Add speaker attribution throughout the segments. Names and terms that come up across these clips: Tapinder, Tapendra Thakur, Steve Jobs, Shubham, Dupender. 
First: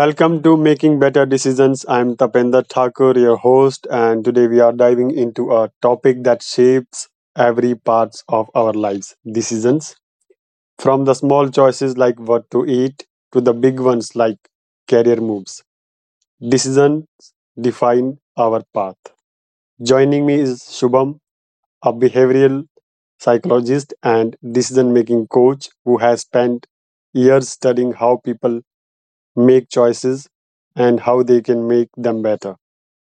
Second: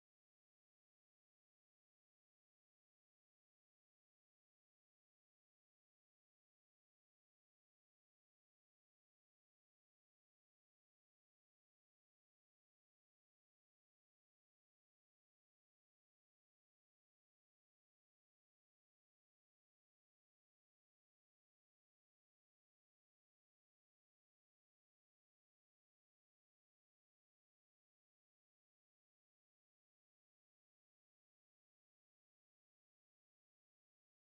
Speaker 1: Welcome to Making Better Decisions. I'm Tapendra Thakur, your host, and today we are diving into a topic that shapes every part of our lives decisions. From the small choices like what to eat to the big ones like career moves, decisions define our path. Joining me is Shubham, a behavioral psychologist and decision making coach who has spent years studying how people make choices and how they can make them better.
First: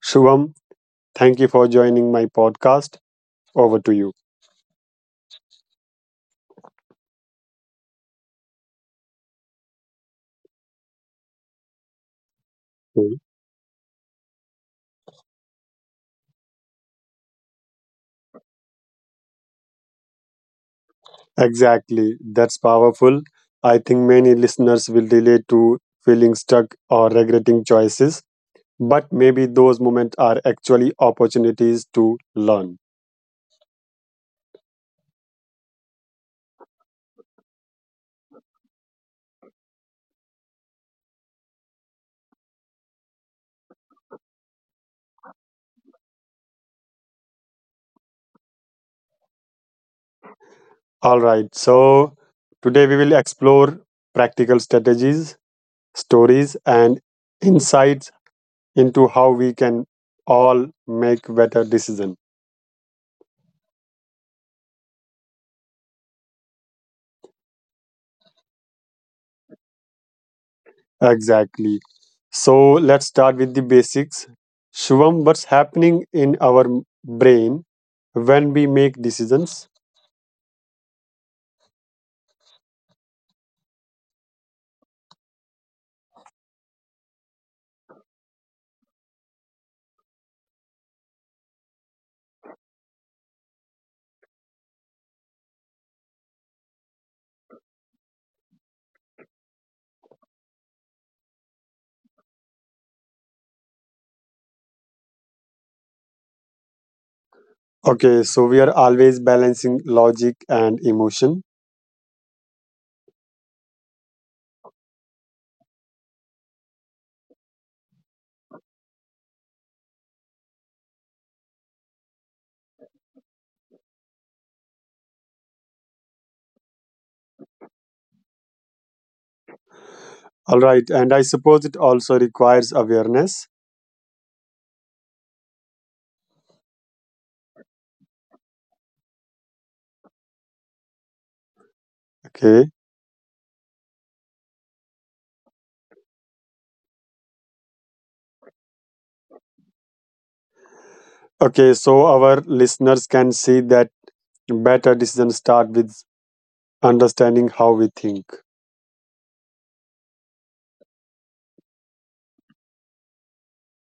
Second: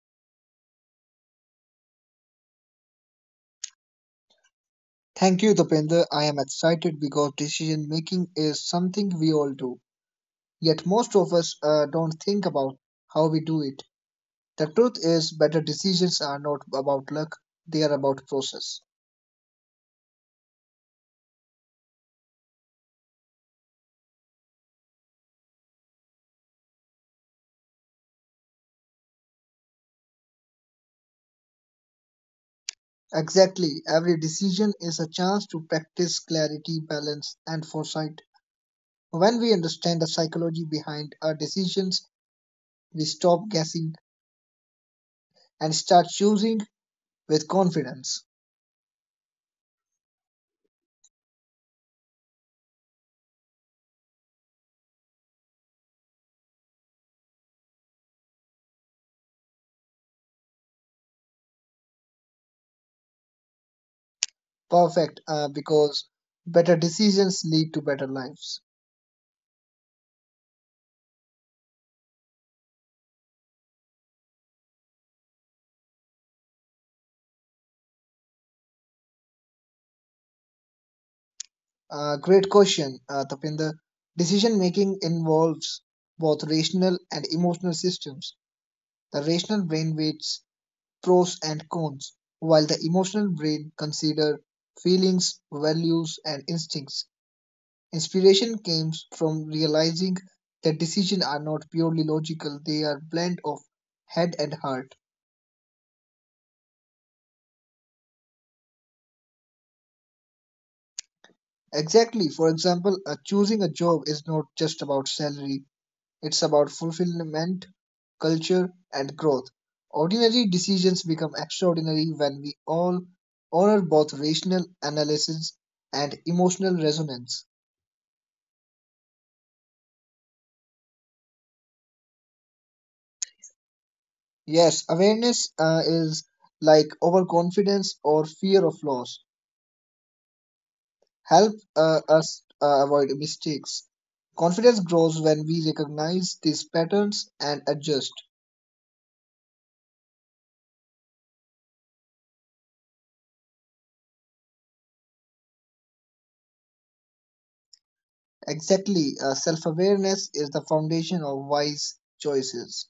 Speaker 1: Shubham, thank you for joining my podcast. Over to you.
Speaker 2: Thank you, Dupender. I am excited because decision making is something we all do, yet most of us don't think about
Speaker 1: Hmm.
Speaker 2: how we do it. The truth is, better decisions are not about luck, they are about process.
Speaker 1: Exactly. That's powerful. I think many listeners will relate to feeling stuck or regretting choices, but maybe those moments are actually opportunities to learn.
Speaker 2: Exactly, every decision is a chance to practice clarity, balance, and foresight. When we understand the psychology behind our decisions, we stop guessing and start choosing with confidence.
Speaker 1: All right. So, today we will explore practical strategies, stories, and insights into how we can all make better decisions.
Speaker 2: Perfect, because better decisions lead to better lives.
Speaker 1: Exactly. So let's start with the basics. Shubham, what's happening in our brain when we make decisions?
Speaker 2: Great question, Tapinder. Decision making involves both rational and emotional systems. The rational brain weighs pros and cons, while the emotional brain considers feelings, values, and instincts. Inspiration comes from realizing that decisions are not purely logical, they are blend of head and heart.
Speaker 1: Okay, so we are always balancing logic and emotion.
Speaker 2: Exactly. For example, choosing a job is not just about salary. It's about fulfillment, culture, and growth. Ordinary decisions become extraordinary when we all honor both rational analysis and emotional resonance.
Speaker 1: All right, and I suppose it also requires awareness.
Speaker 2: Yes, awareness is like overconfidence or fear of loss. Help
Speaker 1: Okay,
Speaker 2: us avoid mistakes. Confidence grows when we recognize these patterns and adjust.
Speaker 1: okay, so our listeners can see that better decisions start with understanding how we think.
Speaker 2: Exactly, self awareness is the foundation of wise choices.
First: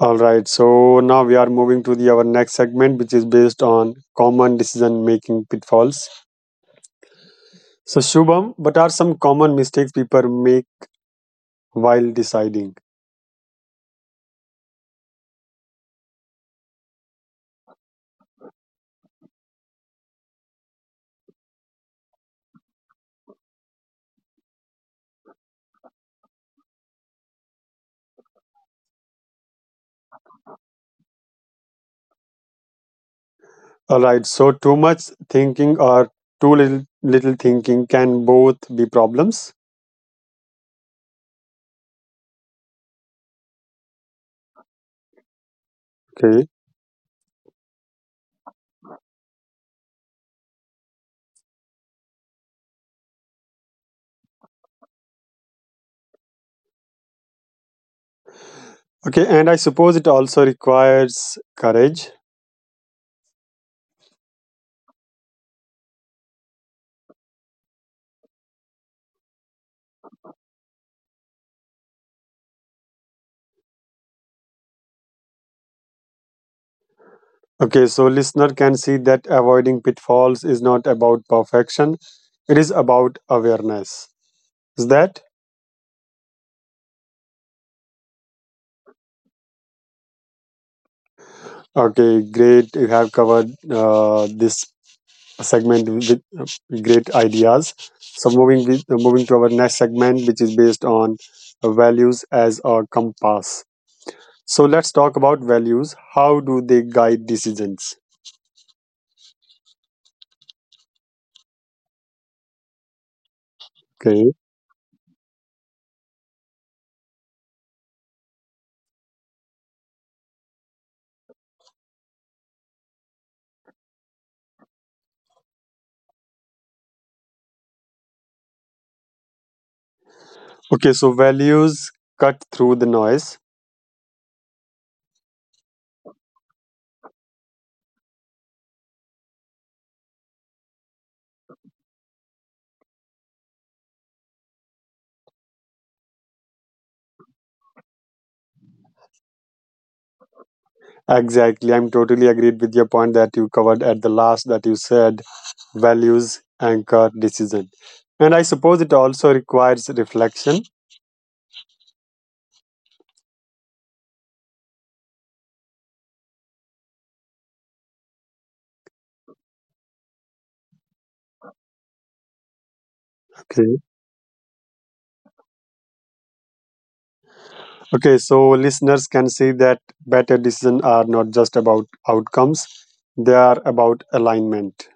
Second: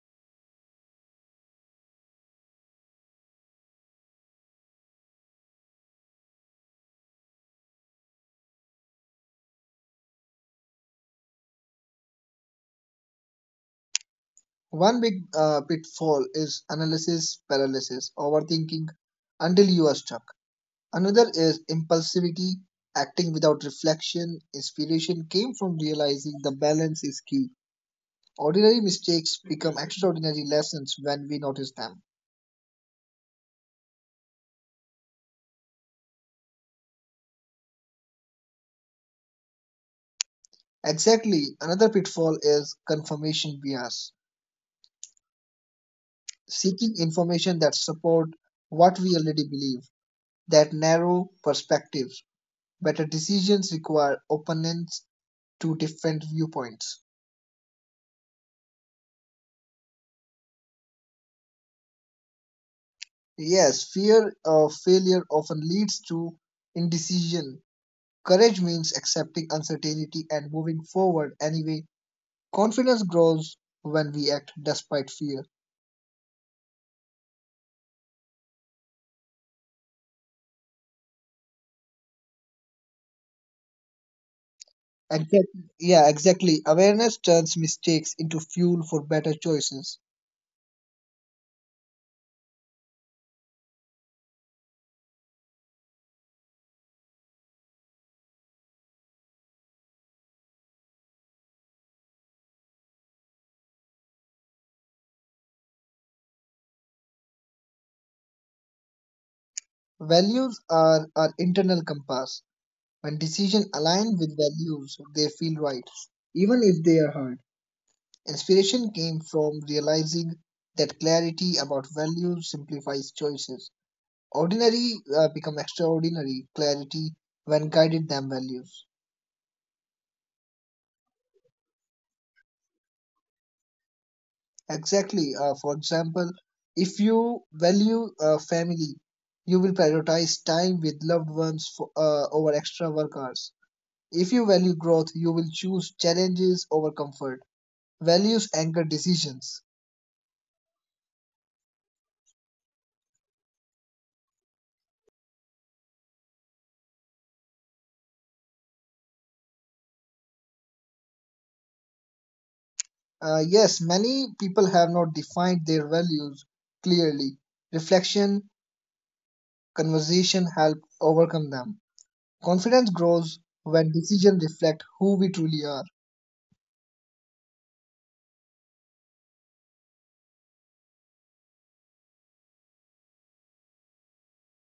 Speaker 1: All right, so now we are moving to the our next segment, which is based on common decision making pitfalls. So, Shubham, what are some common mistakes people make while deciding?
Speaker 2: One big pitfall is analysis paralysis, overthinking until you are stuck. Another is impulsivity, acting without reflection. Inspiration came from realizing the balance is key. Ordinary mistakes become extraordinary lessons when we notice them.
Speaker 1: All right, so too much thinking or too little thinking can both be problems.
Speaker 2: Exactly, another pitfall is confirmation bias,
Speaker 1: Okay.
Speaker 2: seeking information that support what we already believe. That narrow perspectives. Better decisions require openness to different viewpoints.
Speaker 1: Okay, and I suppose it also requires courage.
Speaker 2: Yes, fear of failure often leads to indecision. Courage means accepting uncertainty and moving forward anyway. Confidence grows when we act despite fear.
Speaker 1: Okay, so listener can see that avoiding pitfalls is not about perfection, it is about awareness. Is that
Speaker 2: Exact, yeah, exactly. Awareness turns mistakes into fuel for better choices.
Speaker 1: okay? Great, you have covered this segment with great ideas. So moving with, moving to our next segment, which is based on values as a compass. So let's talk about values. How do they guide decisions?
Speaker 2: Values are our internal compass. When decisions
Speaker 1: Okay.
Speaker 2: align with values, they feel right, even if they are hard. Inspiration came from realizing that clarity about values simplifies choices. Ordinary become extraordinary clarity when guided them values.
Speaker 1: Okay. So values cut through the noise.
Speaker 2: Exactly. For example, if you value family, you will prioritize time with loved ones over extra work hours. If you value growth, you will choose challenges over comfort. Values anchor decisions.
Speaker 1: Exactly. I'm totally agreed with your point that you covered at the last that you said values anchor decision. And I suppose it also requires reflection.
Speaker 2: Yes, many people have not defined their values clearly. Reflection, conversation help overcome them. Confidence grows
Speaker 1: Okay.
Speaker 2: when decisions reflect who we truly are.
Speaker 1: Okay, so listeners can see that better decisions are not just about outcomes, they are about alignment.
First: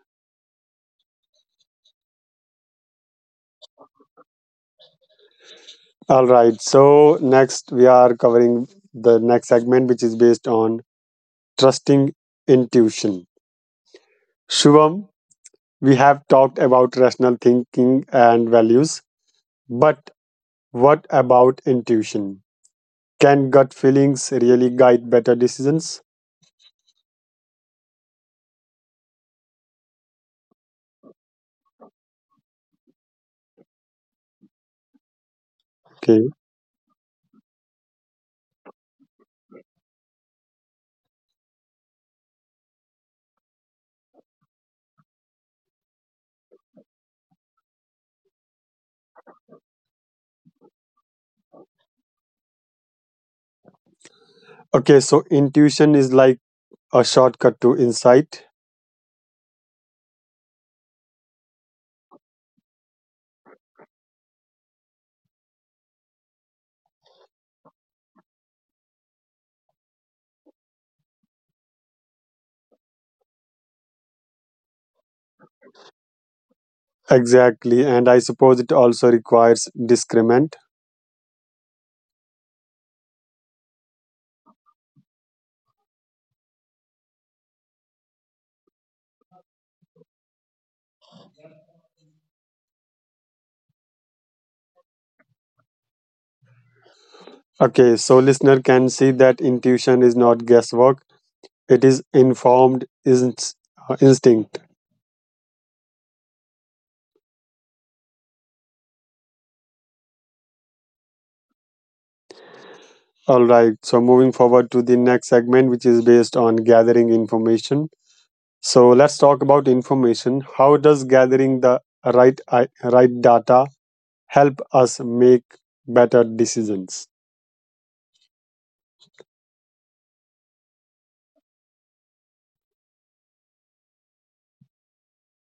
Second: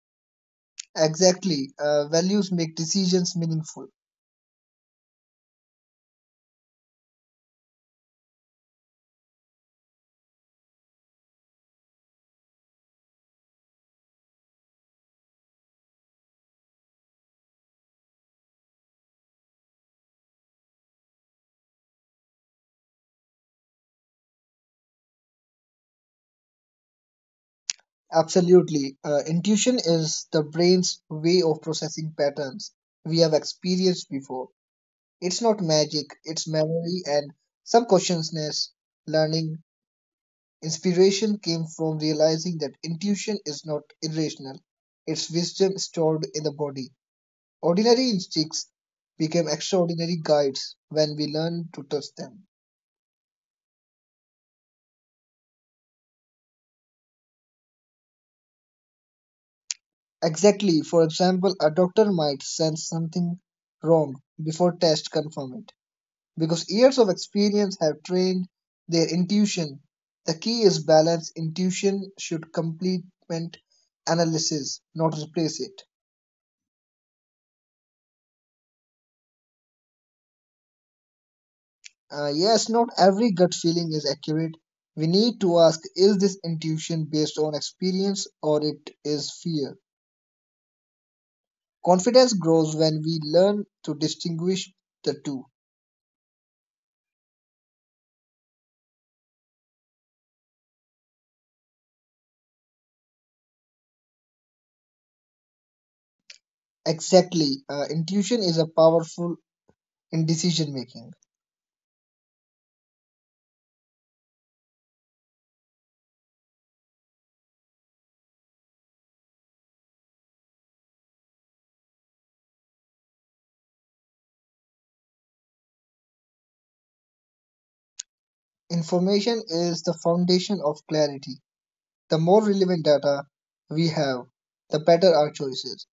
Speaker 2: Exactly. Values make decisions meaningful.
Speaker 1: All right, so next we are covering the next segment, which is based on trusting intuition. Shubham, we have talked about rational thinking and values, but what about intuition? Can gut feelings really guide better decisions?
Speaker 2: Absolutely. Intuition is the brain's way of processing patterns we have experienced before. It's not magic,
Speaker 1: Okay,
Speaker 2: it's memory and subconsciousness learning. Inspiration came from realizing that intuition is not irrational, it's wisdom stored in the body. Ordinary instincts became extraordinary guides when we learn to trust them.
Speaker 1: okay, so intuition is like a shortcut to insight.
Speaker 2: Exactly. For example, a doctor might sense something wrong before tests confirm it because years of experience have trained their intuition. The key is balance. Intuition should complement analysis, not replace it.
Speaker 1: Exactly, and I suppose it also requires discernment.
Speaker 2: Yes, not every gut feeling is accurate. We need to ask is this intuition based on experience or it is fear? Confidence grows when we learn to distinguish the two.
Speaker 1: Okay, so listener can see that intuition is not guesswork; it is informed instinct.
Speaker 2: Exactly. Intuition is a powerful in decision making.
Speaker 1: All right. So moving forward to the next segment, which is based on gathering information. So let's talk about information. How does gathering the right data help us make better decisions?
Speaker 2: Information is the foundation of clarity. The more relevant data we have, the better our choices.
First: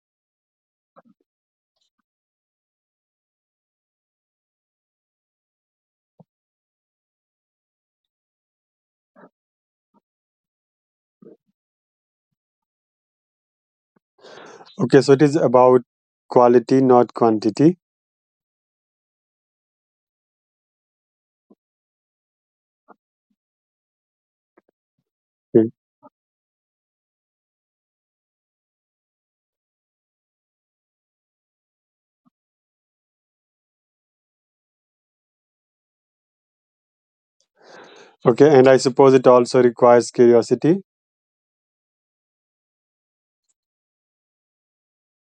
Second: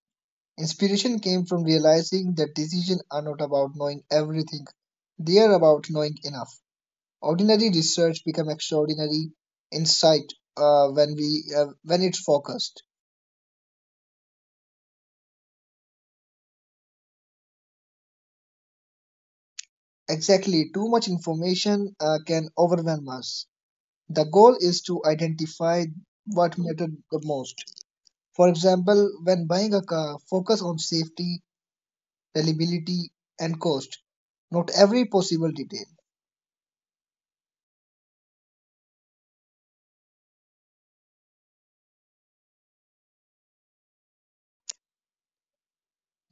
Speaker 2: Inspiration came from realizing that decisions are not about knowing everything, they are about knowing enough. Ordinary research becomes extraordinary insight when it's focused.
Speaker 1: Okay, so it is about quality, not quantity.
Speaker 2: Exactly, too much information can overwhelm us. The goal is to identify what mattered the most. For example, when buying a car, focus on safety, reliability, and cost. Note every possible detail.
Speaker 1: Okay, and I suppose it also requires curiosity.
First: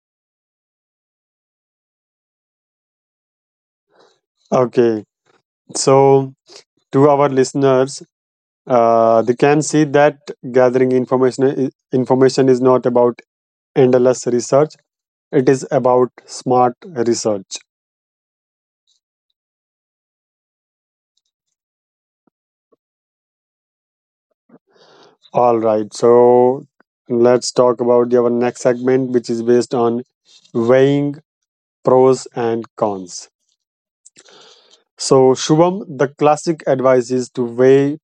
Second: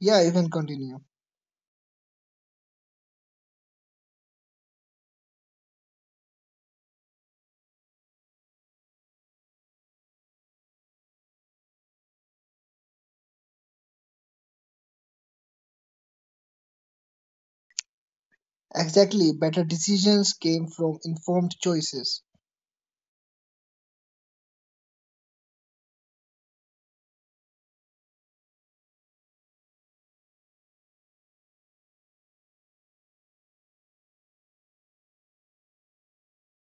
Speaker 2: Yeah, you can continue.
Speaker 1: Okay, so to our listeners, they can see that gathering information is not about endless research; it is about smart research.
Speaker 2: Exactly, better decisions came from informed choices.
Speaker 1: All right, so let's talk about our next segment, which is based on weighing pros and cons. So, Shubham, the classic advice is to weigh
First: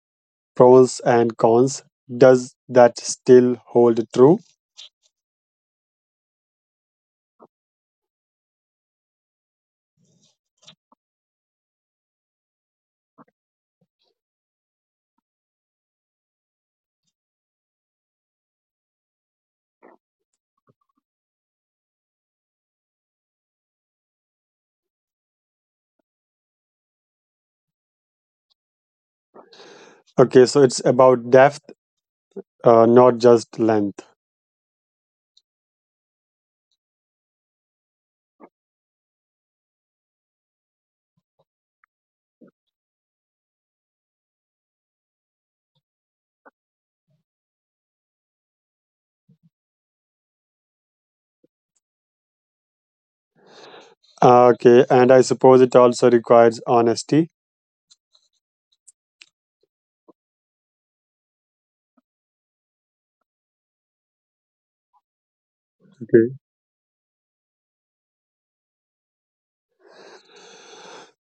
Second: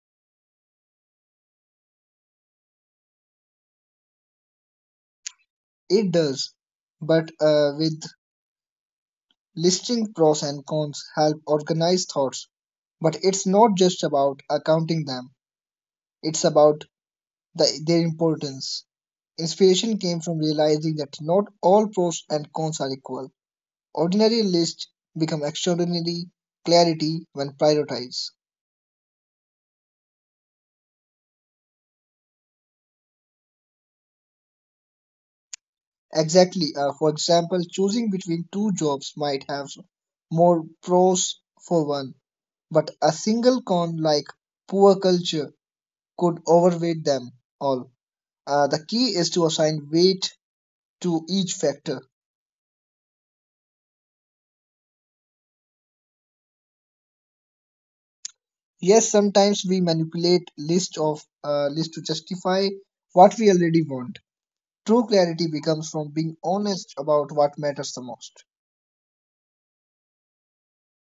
Speaker 1: pros and cons. Does that still hold true?
Speaker 2: It does, but with listing pros and cons help organize thoughts. But it's not just about accounting them; it's about their importance. Inspiration came from realizing that not all pros and cons are equal. Ordinary lists become extraordinary clarity when prioritized.
Speaker 1: Okay, so it's about depth, not just length.
Speaker 2: Exactly, for example, choosing between two jobs might have more pros for one, but a single con like poor culture could overweight them all. The key is to assign weight to each factor.
Speaker 1: Okay, and I suppose it also requires honesty.
Speaker 2: Yes, sometimes we manipulate list to justify what we already want. True clarity becomes from
Speaker 1: Okay.
Speaker 2: being honest about what matters the most.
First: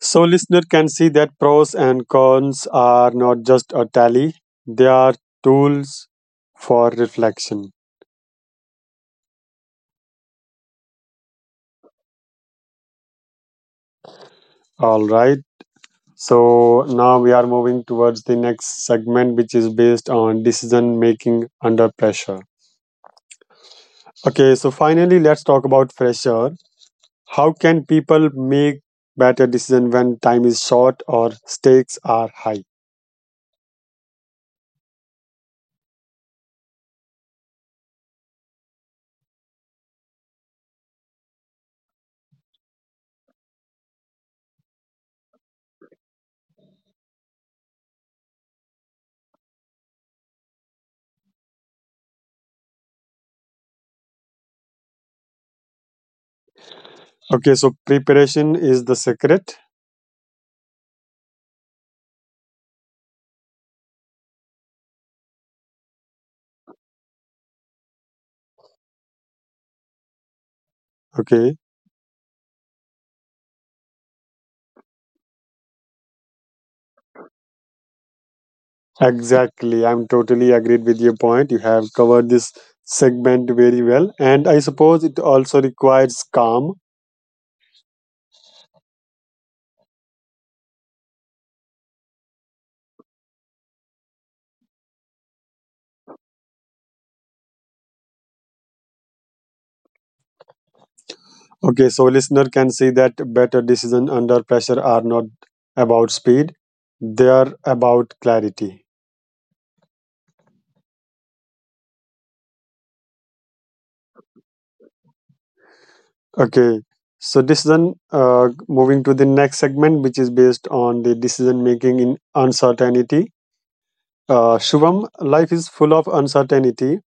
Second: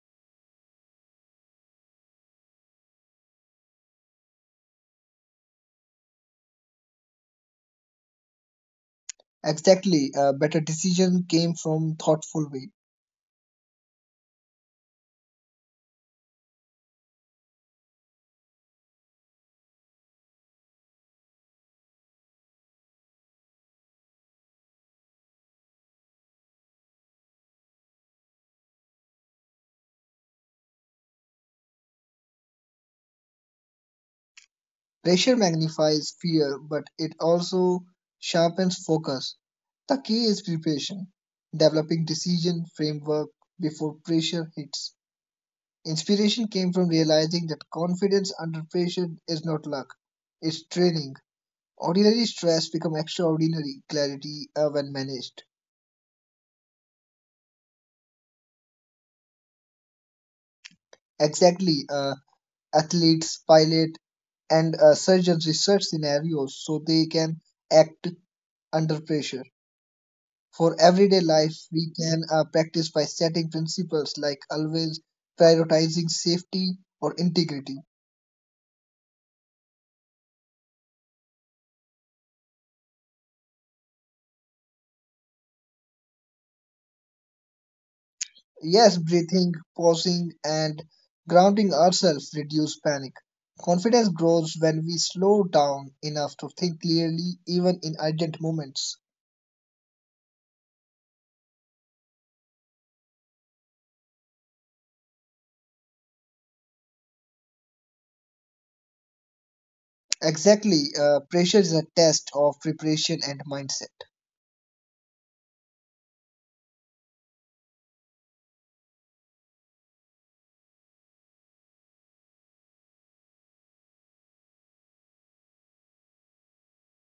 Speaker 1: So listener can see that pros and cons are not just a tally; they are tools for reflection.
Speaker 2: Exactly, a better decision came from thoughtful way.
Speaker 1: All right. So now we are moving towards the next segment, which is based on decision making under pressure. Okay, so finally, let's talk about pressure. How can people make better decision when time is short or stakes are high?
Speaker 2: Pressure magnifies fear, but it also sharpens focus. The key is preparation, developing decision framework before pressure hits. Inspiration came from realizing that confidence under pressure is not luck, it's training. Ordinary stress become extraordinary clarity when managed.
Speaker 1: Okay, so preparation is the secret.
Speaker 2: Exactly, athletes, pilot, and surgeons research scenarios so they can act under pressure. For everyday
Speaker 1: Okay,
Speaker 2: life, we can practice by setting principles like always prioritizing safety or integrity.
Speaker 1: exactly. I'm totally agreed with your point. You have covered this segment very well, and I suppose it also requires calm.
Speaker 2: Yes, breathing, pausing, and grounding ourselves reduce panic. Confidence grows when we slow down enough to think clearly, even in urgent moments.
Speaker 1: Okay, so listener can see that better decision under pressure are not about speed; they are about clarity.
Speaker 2: Exactly, pressure is a test of preparation and mindset.
Speaker 1: Okay. So decision. Then moving to the next segment, which is based on the decision making in uncertainty. Shubham, life is full of uncertainty.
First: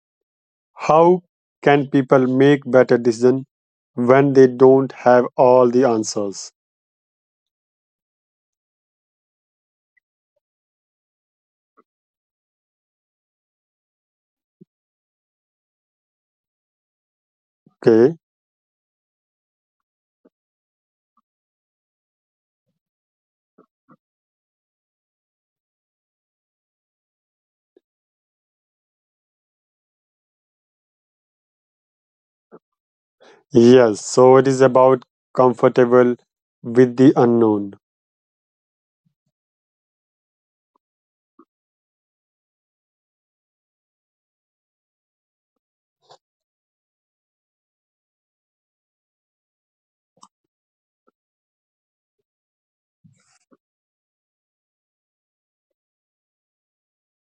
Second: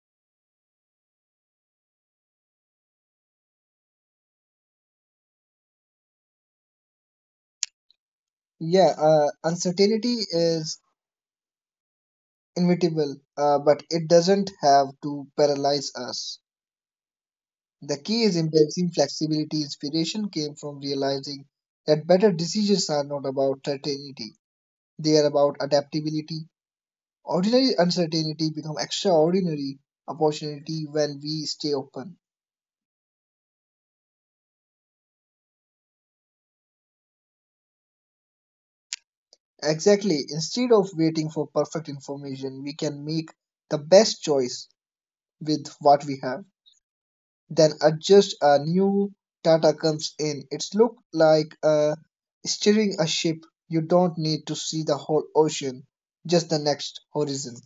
Speaker 1: How can people make better decision when they don't have all the answers?
Speaker 2: Yeah, uncertainty is inevitable, but it doesn't have to paralyze us. The key is
Speaker 1: Okay.
Speaker 2: embracing flexibility. Inspiration came from realizing that better decisions are not about certainty, they are about adaptability. Ordinary uncertainty becomes extraordinary opportunity when we stay open.
Speaker 1: Yes. So it is about comfortable with the unknown.
Speaker 2: Exactly, instead of waiting for perfect information, we can make the best choice with what we have. Then adjust a new data comes in. It's look like steering a ship. You don't need to see the whole ocean, just the next horizon.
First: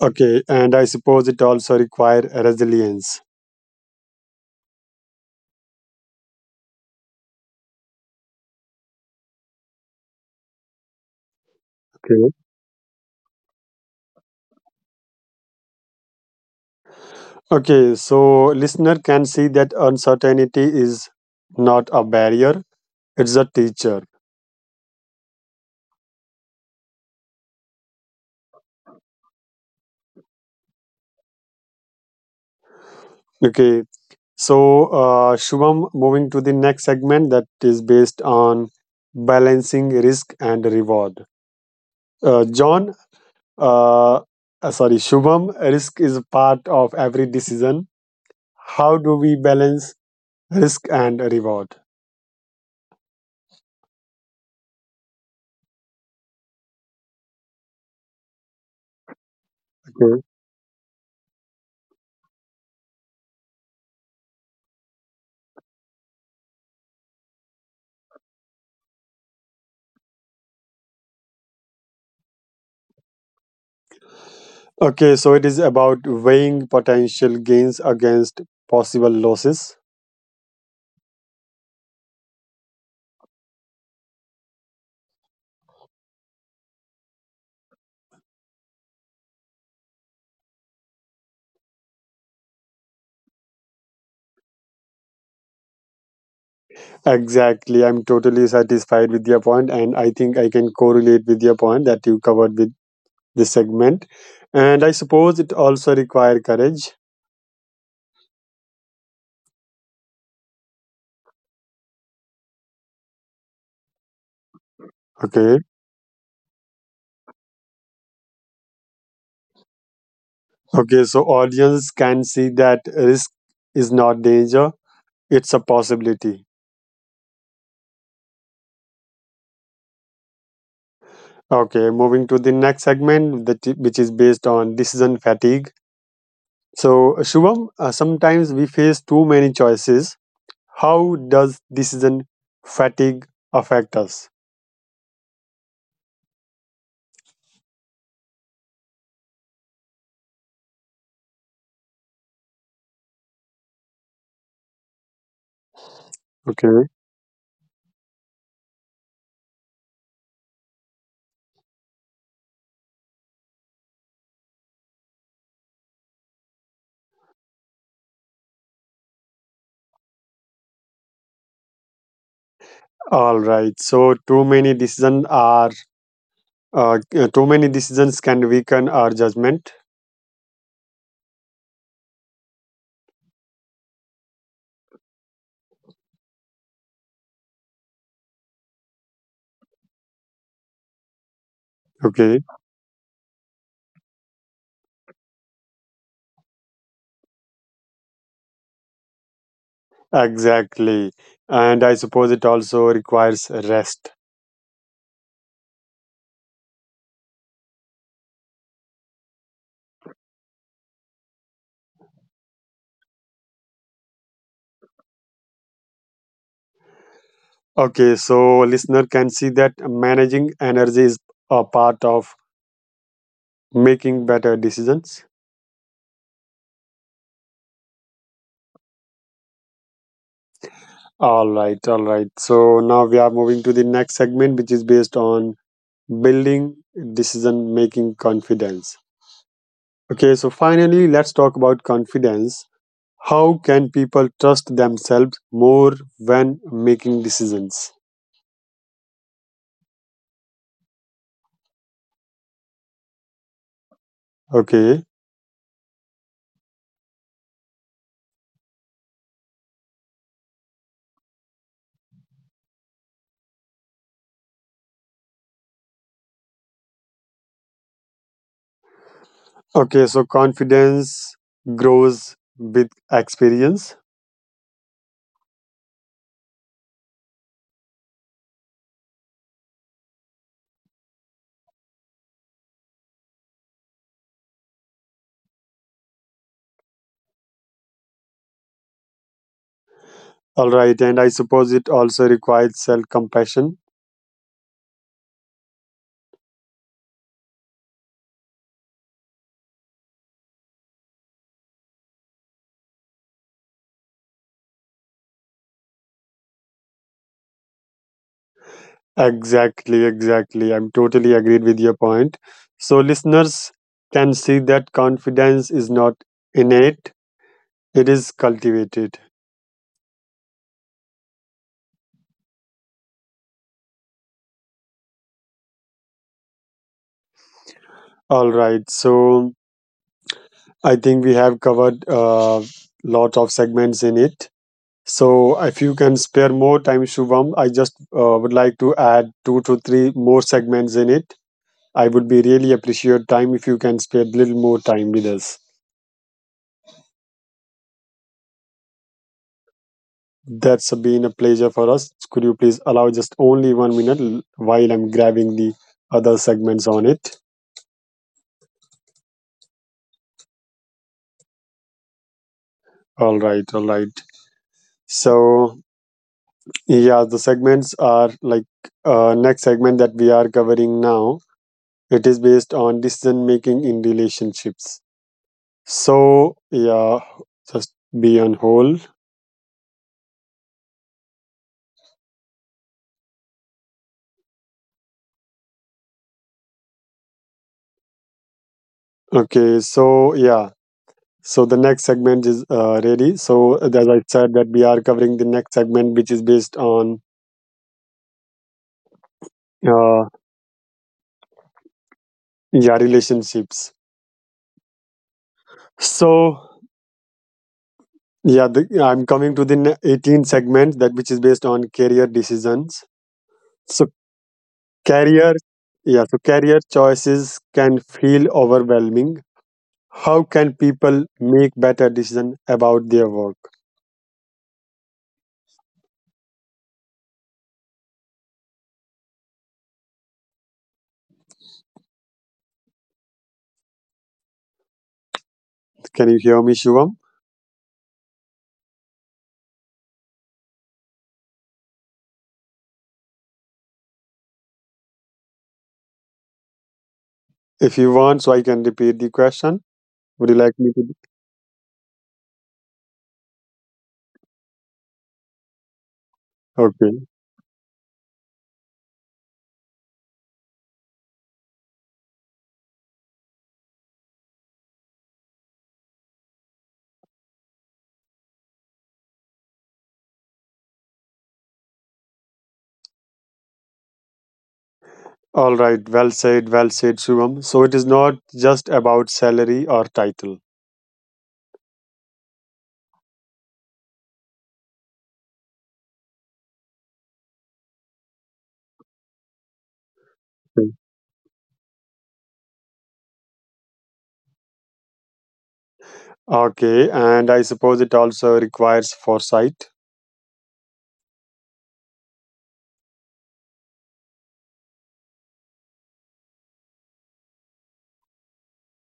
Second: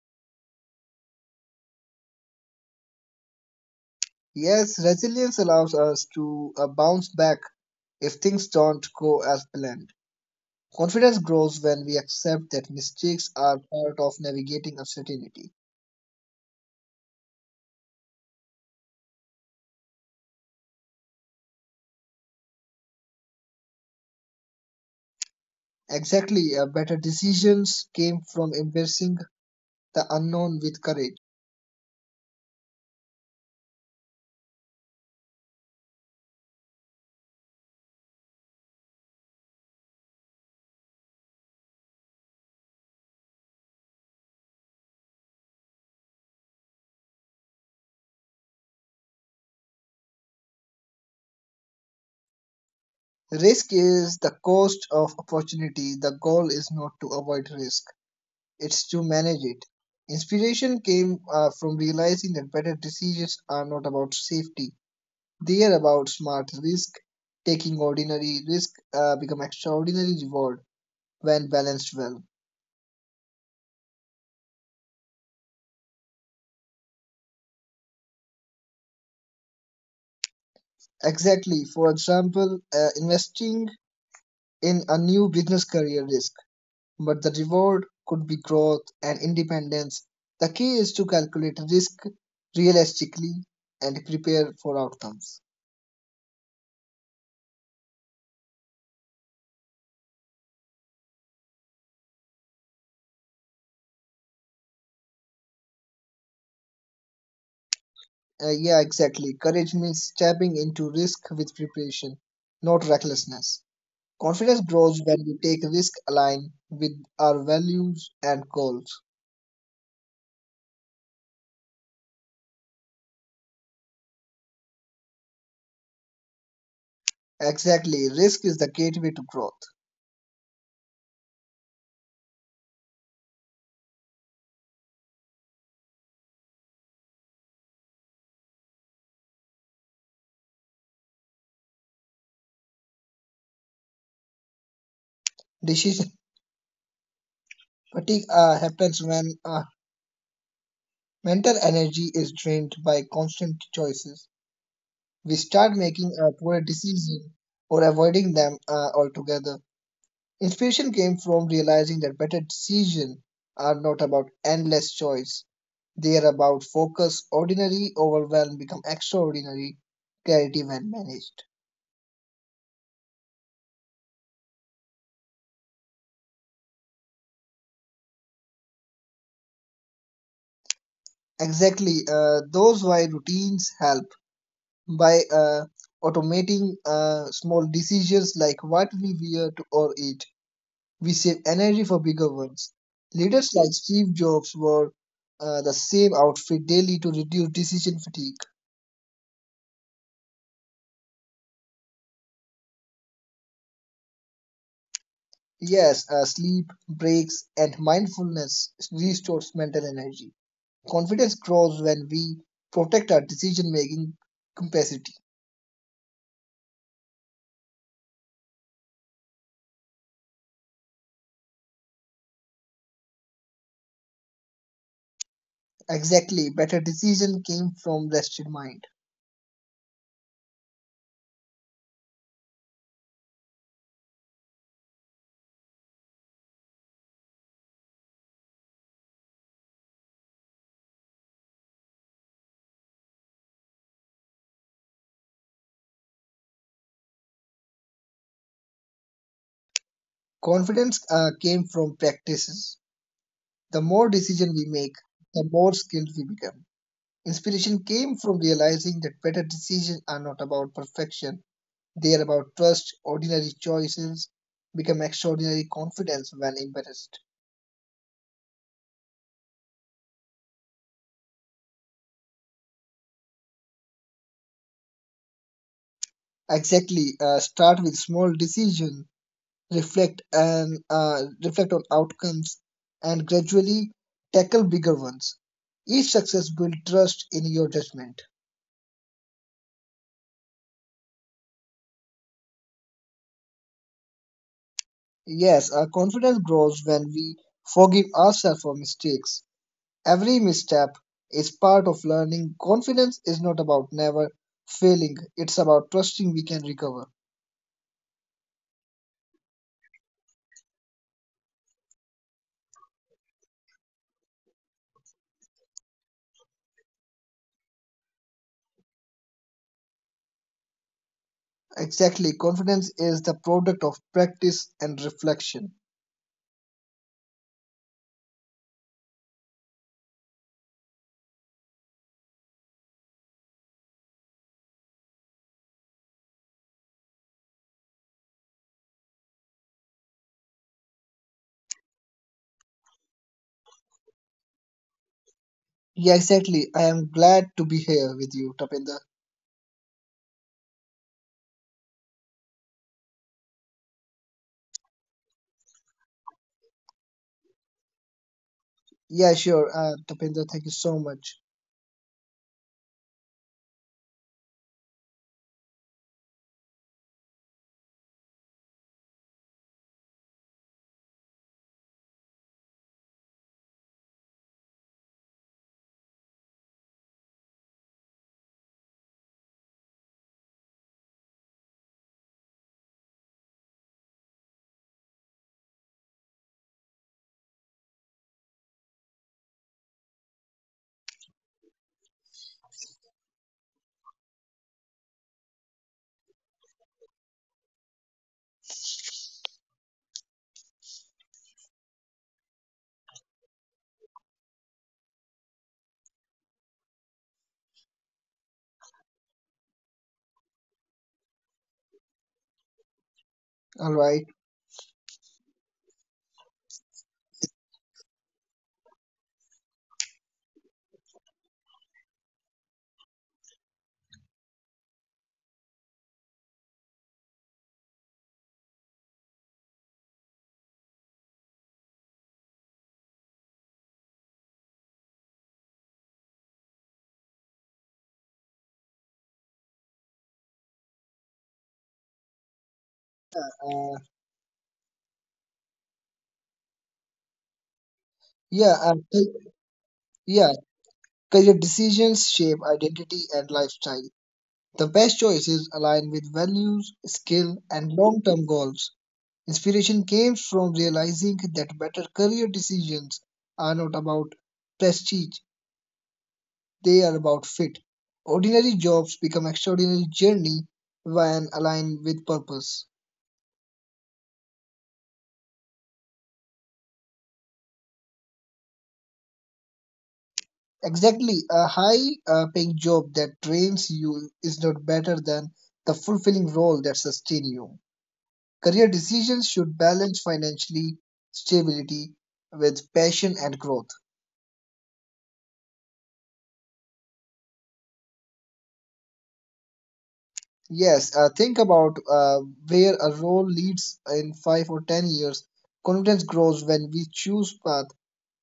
Speaker 1: Okay. And I suppose it also require resilience.
Speaker 2: Yes, resilience allows us to bounce back if things don't go as planned. Confidence grows when we accept
Speaker 1: Okay.
Speaker 2: that mistakes are part of navigating uncertainty.
Speaker 1: Okay, so listener can see that uncertainty is not a barrier; it's a teacher.
Speaker 2: Exactly, better decisions came from embracing the unknown with courage.
Speaker 1: Okay, so Shubham, moving to the next segment that is based on balancing risk and reward. Uh, John, uh, sorry, Shubham, risk is a part of every decision. How do we balance risk and reward?
Speaker 2: Risk is the cost of opportunity. The goal is not to avoid risk, it's to manage it.
Speaker 1: Okay.
Speaker 2: Inspiration came from realizing that better decisions are not about safety, they are about smart risk. Taking ordinary risk become extraordinary reward when balanced well.
Speaker 1: Okay, so it is about weighing potential gains against possible losses.
Speaker 2: Exactly. For example, investing in a new business career risk but the reward could be growth and independence. The key is to calculate risk realistically and prepare for outcomes.
Speaker 1: Exactly. I'm totally satisfied with your point, and I think I can correlate with your point that you covered with this segment. And I suppose it also require courage.
Speaker 2: Yeah, exactly. Courage means stepping into risk with preparation, not recklessness. Confidence grows when
Speaker 1: Okay.
Speaker 2: we take risk aligned with our values and goals.
Speaker 1: Okay. So audience can see that risk is not danger; it's a possibility.
Speaker 2: Exactly, risk is the gateway to growth.
Speaker 1: Okay. Moving to the next segment, which is based on decision fatigue. So Shubham, sometimes we face too many choices. How does decision fatigue affect us?
Speaker 2: Decision fatigue happens when mental energy is drained by constant choices. We start making poor
Speaker 1: Okay.
Speaker 2: decisions or avoiding them altogether. Inspiration came from realizing that better decisions are not about endless choice. They are about focus. Ordinary overwhelm become extraordinary, clarity when managed.
Speaker 1: All right. So too many decisions can weaken our judgment.
Speaker 2: Exactly. Those why routines help by automating small decisions like what we wear to or eat. We save energy for bigger ones.
Speaker 1: Okay.
Speaker 2: Leaders like Steve Jobs wore the same outfit daily to reduce decision fatigue.
Speaker 1: Exactly. And I suppose it also requires rest.
Speaker 2: Yes, sleep, breaks, and mindfulness restores mental energy. Confidence grows when we protect our decision making capacity.
Speaker 1: Okay. So listener can see that managing energy is a part of making better decisions.
Speaker 2: Exactly, better decision came from rested mind.
Speaker 1: All right. All right. So now we are moving to the next segment, which is based on building decision making confidence. Okay. So finally, let's talk about confidence. How can people trust themselves more when making decisions?
Speaker 2: Confidence came from practices. The more decision we
Speaker 1: Okay.
Speaker 2: make, the more skilled we become. Inspiration came from realizing that better decisions are not about perfection, they are about trust. Ordinary choices become extraordinary confidence when embraced.
Speaker 1: Okay. So confidence grows with experience.
Speaker 2: Exactly. Start with small decisions, reflect on outcomes, and gradually tackle bigger ones. Each success builds trust in your judgment.
Speaker 1: All right. And I suppose it also requires self compassion.
Speaker 2: Yes, our confidence grows when we forgive ourselves for mistakes. Every misstep is part of learning. Confidence is not about never failing, it's about trusting we can recover.
Speaker 1: Exactly. Exactly. I'm totally agreed with your point. So listeners can see that confidence is not innate, it is cultivated.
Speaker 2: Exactly, confidence is the product of practice and reflection.
Speaker 1: All right. So I think we have covered a lot of segments in it. So, if you can spare more time, Shubham, I just would like to add two to three more segments in it. I would be really appreciate time if you can spare little more time with us.
Speaker 2: Yeah, exactly. I am glad to be here with you, Tapinder.
Speaker 1: That's been a pleasure for us. Could you please allow just only 1 minute while I'm grabbing the other segments on it?
Speaker 2: Yeah, sure. Tapinder, thank you so much.
Speaker 1: All right, all right. So, yeah, the segments are like next segment that we are covering now. It is based on decision making in relationships. So yeah, just be on hold. Okay, so yeah, so the next segment is ready. So as I said, that we are covering the next segment, which is based on uh, yeah relationships. So yeah, I'm coming to the 18 segment that which is based on career decisions. So
Speaker 2: All right.
Speaker 1: career, yeah, so career choices can feel overwhelming. How can people make better decision about their work? Can you hear me, Shivam?
Speaker 2: Uh,
Speaker 1: If you want, so
Speaker 2: yeah,
Speaker 1: I
Speaker 2: uh,
Speaker 1: can repeat
Speaker 2: ca-
Speaker 1: the question.
Speaker 2: yeah.
Speaker 1: Would you like me to?
Speaker 2: Career decisions shape identity and lifestyle. The best choices align with values,
Speaker 1: Okay.
Speaker 2: skill, and long-term goals. Inspiration came from realizing that better career decisions are not about prestige, they are about fit. Ordinary jobs become extraordinary journey when aligned with purpose.
Speaker 1: All right. Well said. Well said, Shubham. So it is not just about salary or title.
Speaker 2: Exactly, a high paying job that drains you is not better than the fulfilling role that sustains you. Career decisions should balance
Speaker 1: Okay.
Speaker 2: financially stability with passion and growth.
Speaker 1: Okay, and I suppose it also requires foresight.
Speaker 2: Yes, think about where a role leads in 5 or 10 years. Confidence grows when we choose path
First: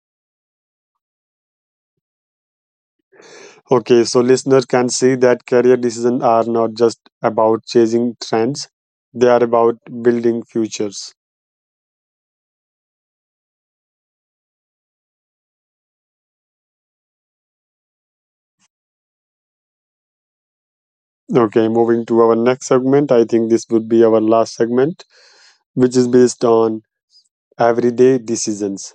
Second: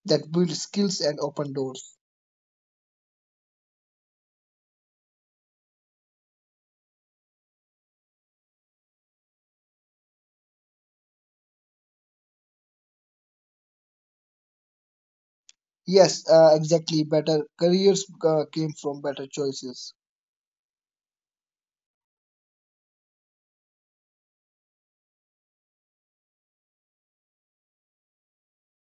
Speaker 2: that build skills and open doors.
Speaker 1: Okay. So listeners can see that career decisions are not just about chasing trends, they are about building futures.
Speaker 2: Yes, exactly. Better careers came from better choices.
Speaker 1: Okay. Moving to our next segment, I think this would be our last segment, which is based on everyday decisions.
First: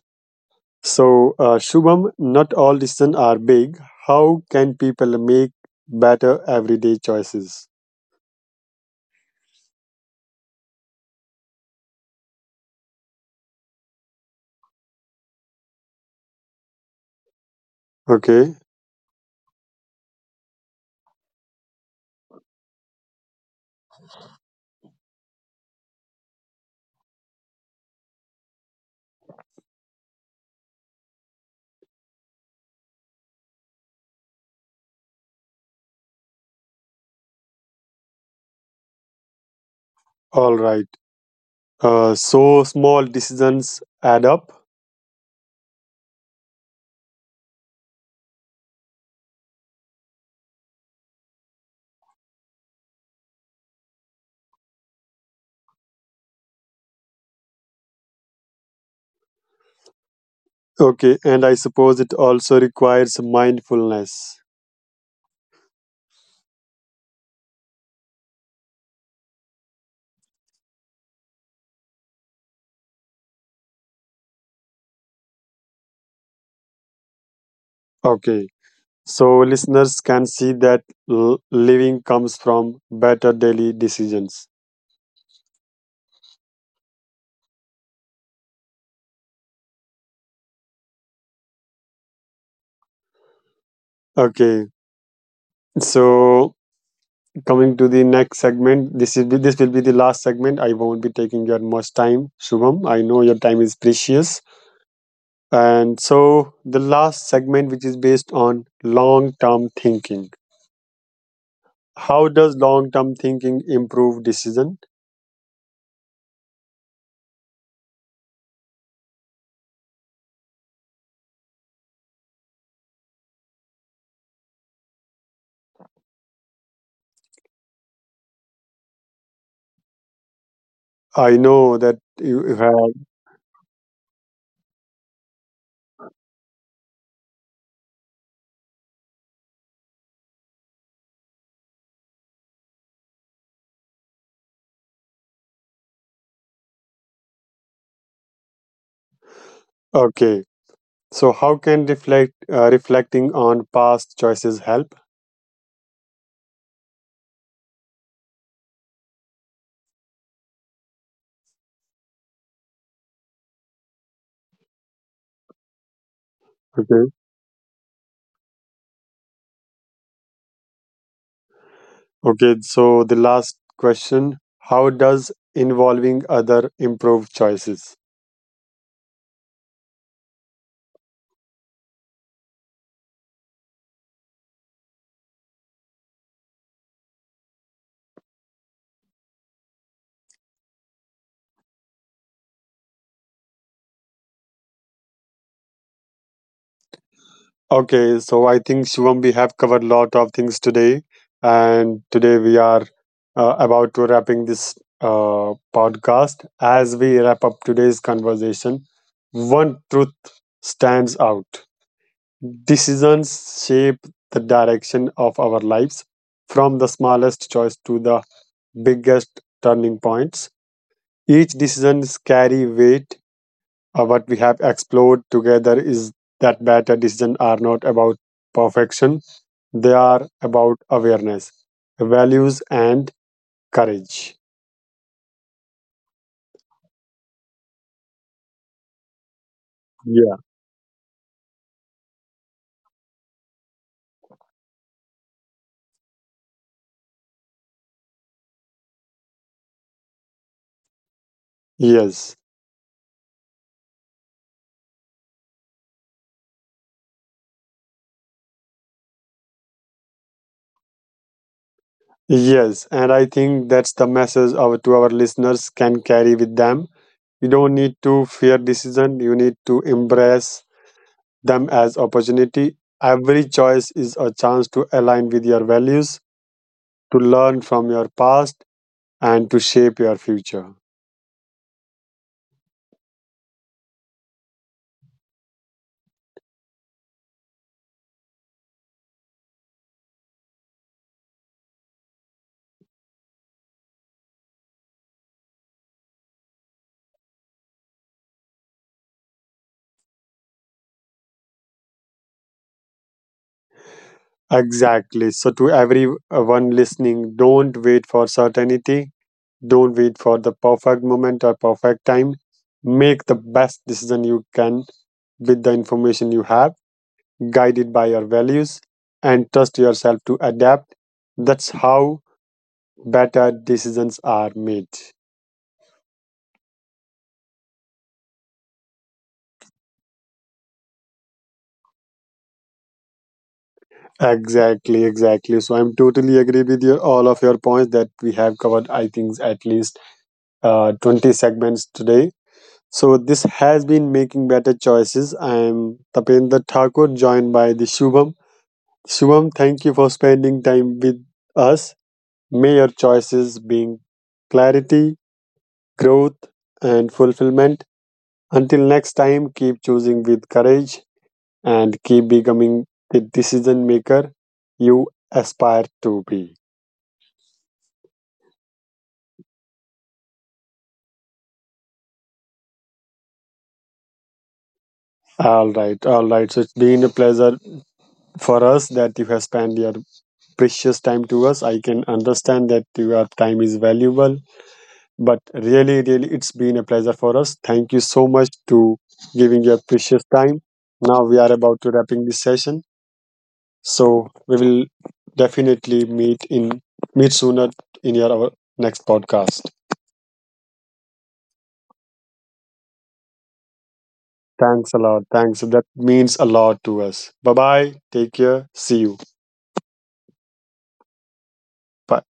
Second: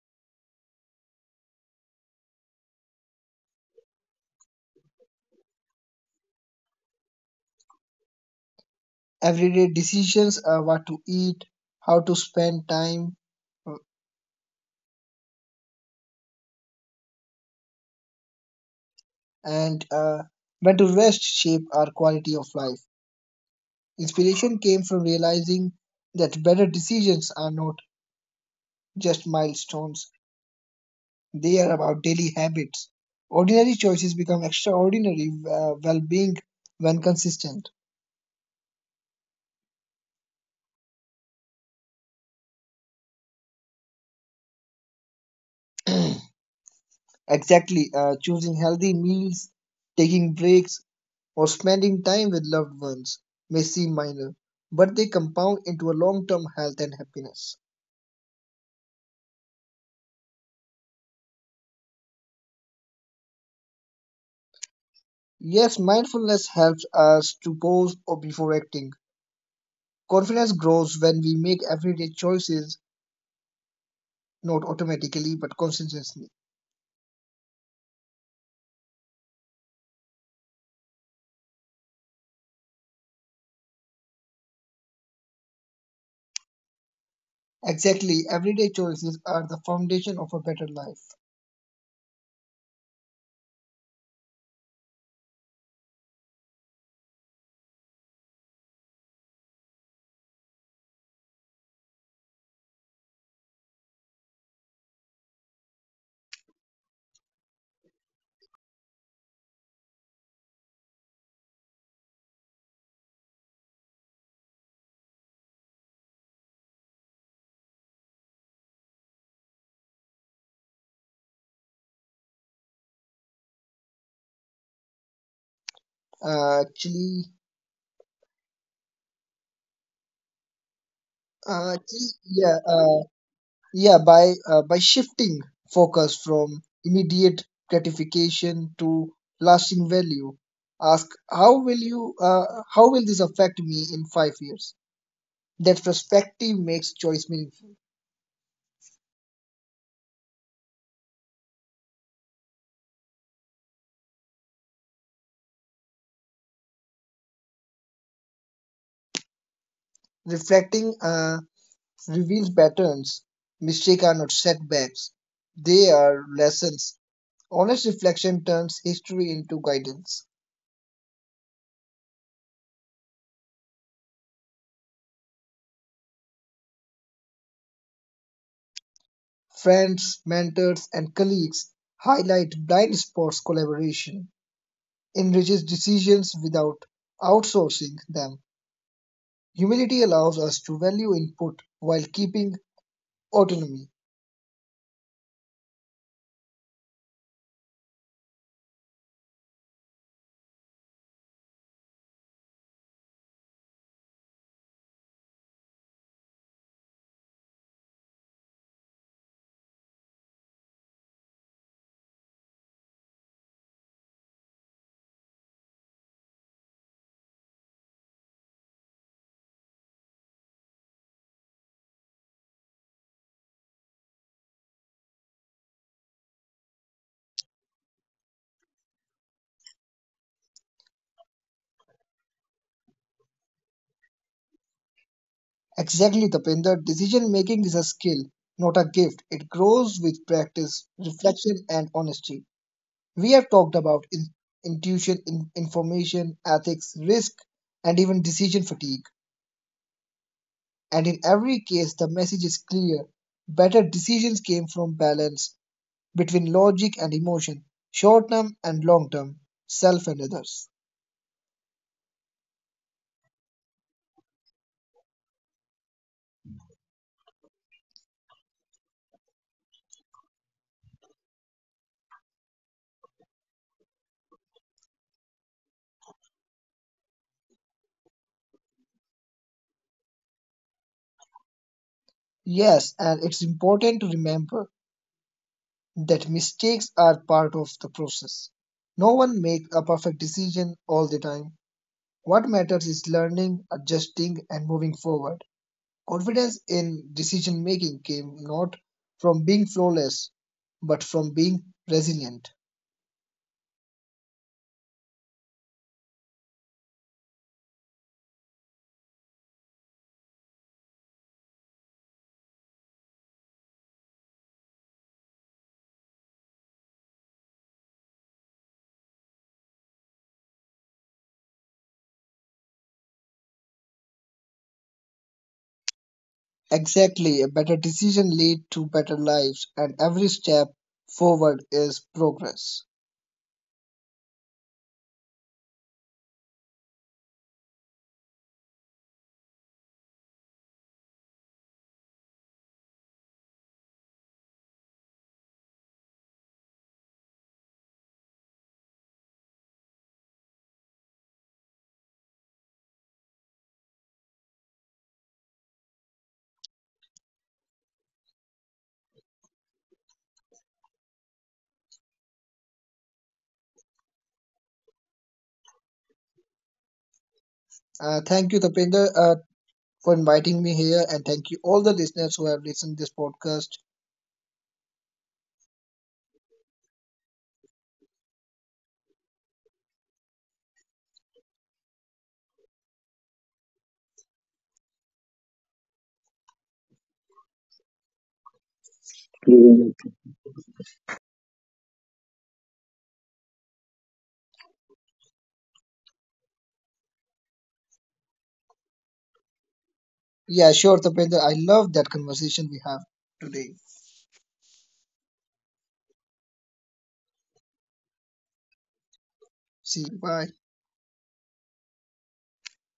Speaker 1: So, Shubham, not all decisions are big. How can people make better everyday choices?
Speaker 2: Everyday decisions, what to eat, how to spend time, uh,
Speaker 1: Okay,
Speaker 2: and when to rest shape our quality of life. Inspiration came from realizing that better decisions are not just milestones. They are about daily habits. Ordinary choices become extraordinary well being when consistent.
Speaker 1: all right. So, small decisions add up.
Speaker 2: Exactly, choosing healthy meals, taking breaks, or spending time with loved ones may seem minor, but they compound into a long term health and happiness.
Speaker 1: Okay, and I suppose it also requires mindfulness.
Speaker 2: Yes, mindfulness helps us to pause or before acting. Confidence grows when we make everyday choices, not automatically but consistently.
Speaker 1: Okay, so listeners can see that living comes from better daily decisions.
Speaker 2: Exactly, everyday choices are the foundation of a better life.
Speaker 1: Okay, so coming to the next segment. This will be the last segment. I won't be taking your much time, Shubham. I know your time is precious. And so the last segment, which is based on long-term thinking. How does long-term thinking improve decision?
Speaker 2: Uh, actually, uh, actually,
Speaker 1: I
Speaker 2: yeah,
Speaker 1: know that
Speaker 2: uh,
Speaker 1: you have
Speaker 2: yeah. By shifting focus from immediate gratification to lasting value, ask how will you how will this affect me in 5 years? That perspective makes choice meaningful.
Speaker 1: okay. So how can reflecting on past choices help?
Speaker 2: Reflecting reveals patterns. Mistakes are not setbacks; they are lessons.
Speaker 1: Okay.
Speaker 2: Honest reflection turns history into guidance.
Speaker 1: Okay. So the last question: How does involving other improve choices?
Speaker 2: Friends, mentors, and colleagues highlight blind spots collaboration, enriches decisions without outsourcing them. Humility allows us to value input while keeping autonomy.
Speaker 1: Okay, so I think Shivam, we have covered a lot of things today, and today we are about to wrapping this podcast. As we wrap up today's conversation, one truth stands out: decisions shape the direction of our lives, from the smallest choice to the biggest turning points. Each decisions carry weight. What we have explored together is that better decisions are not about perfection, they are about awareness, values, and courage.
Speaker 2: Exactly, Tapinder, decision making is a skill, not a gift. It grows with practice,
Speaker 1: Yeah.
Speaker 2: reflection, and honesty. We have talked about intuition, information, ethics, risk, and even decision fatigue. And in every case the message is
Speaker 1: Yes.
Speaker 2: clear. Better decisions came from balance between logic and emotion, short term and long term, self and others.
Speaker 1: Yes. And I think that's the message to our listeners can carry with them. You don't need to fear decision. You need to embrace them as opportunity. Every choice is a chance to align with your values, to learn from your past, and to shape your future.
Speaker 2: Yes, and it's important to remember that mistakes are part of the process. No one makes a perfect decision all the time. What matters is learning, adjusting, and moving forward. Confidence in decision making came not from being flawless, but from being resilient.
Speaker 1: Exactly. So, to everyone listening, don't wait for certainty. Don't wait for the perfect moment or perfect time. Make the best decision you can with the information you have, guided by your values, and trust yourself to adapt. That's how better decisions are made.
Speaker 2: Exactly, a better decision lead to better lives, and every step forward is progress.
Speaker 1: Exactly, exactly. So I'm totally agree with your all of your points that we have covered. I think at least 20 segments today. So this has been making better choices. I am Tapendra Thakur, joined by the Shubham. Shubham, thank you for spending time with us. May your choices bring clarity, growth, and fulfillment. Until next time, keep choosing with courage and keep becoming the decision maker you aspire to be.
Speaker 2: Thank you, Tapinder, for inviting me here, and thank you all the listeners who have listened this podcast.
Speaker 1: All right, all right. So it's been a pleasure for us that you have spent your precious time to us. I can understand that your time is valuable. But really, really, it's been a pleasure for us. Thank you so much to giving your precious time. Now we are about to wrapping this session, so we will definitely meet sooner in your our next podcast.
Speaker 2: Yeah, sure, Tapinder, I love that conversation we have today.
Speaker 1: Thanks a lot. Thanks. That means a lot to us. Bye bye. Take care. See you.
Speaker 2: See you. Bye.
Speaker 1: Bye.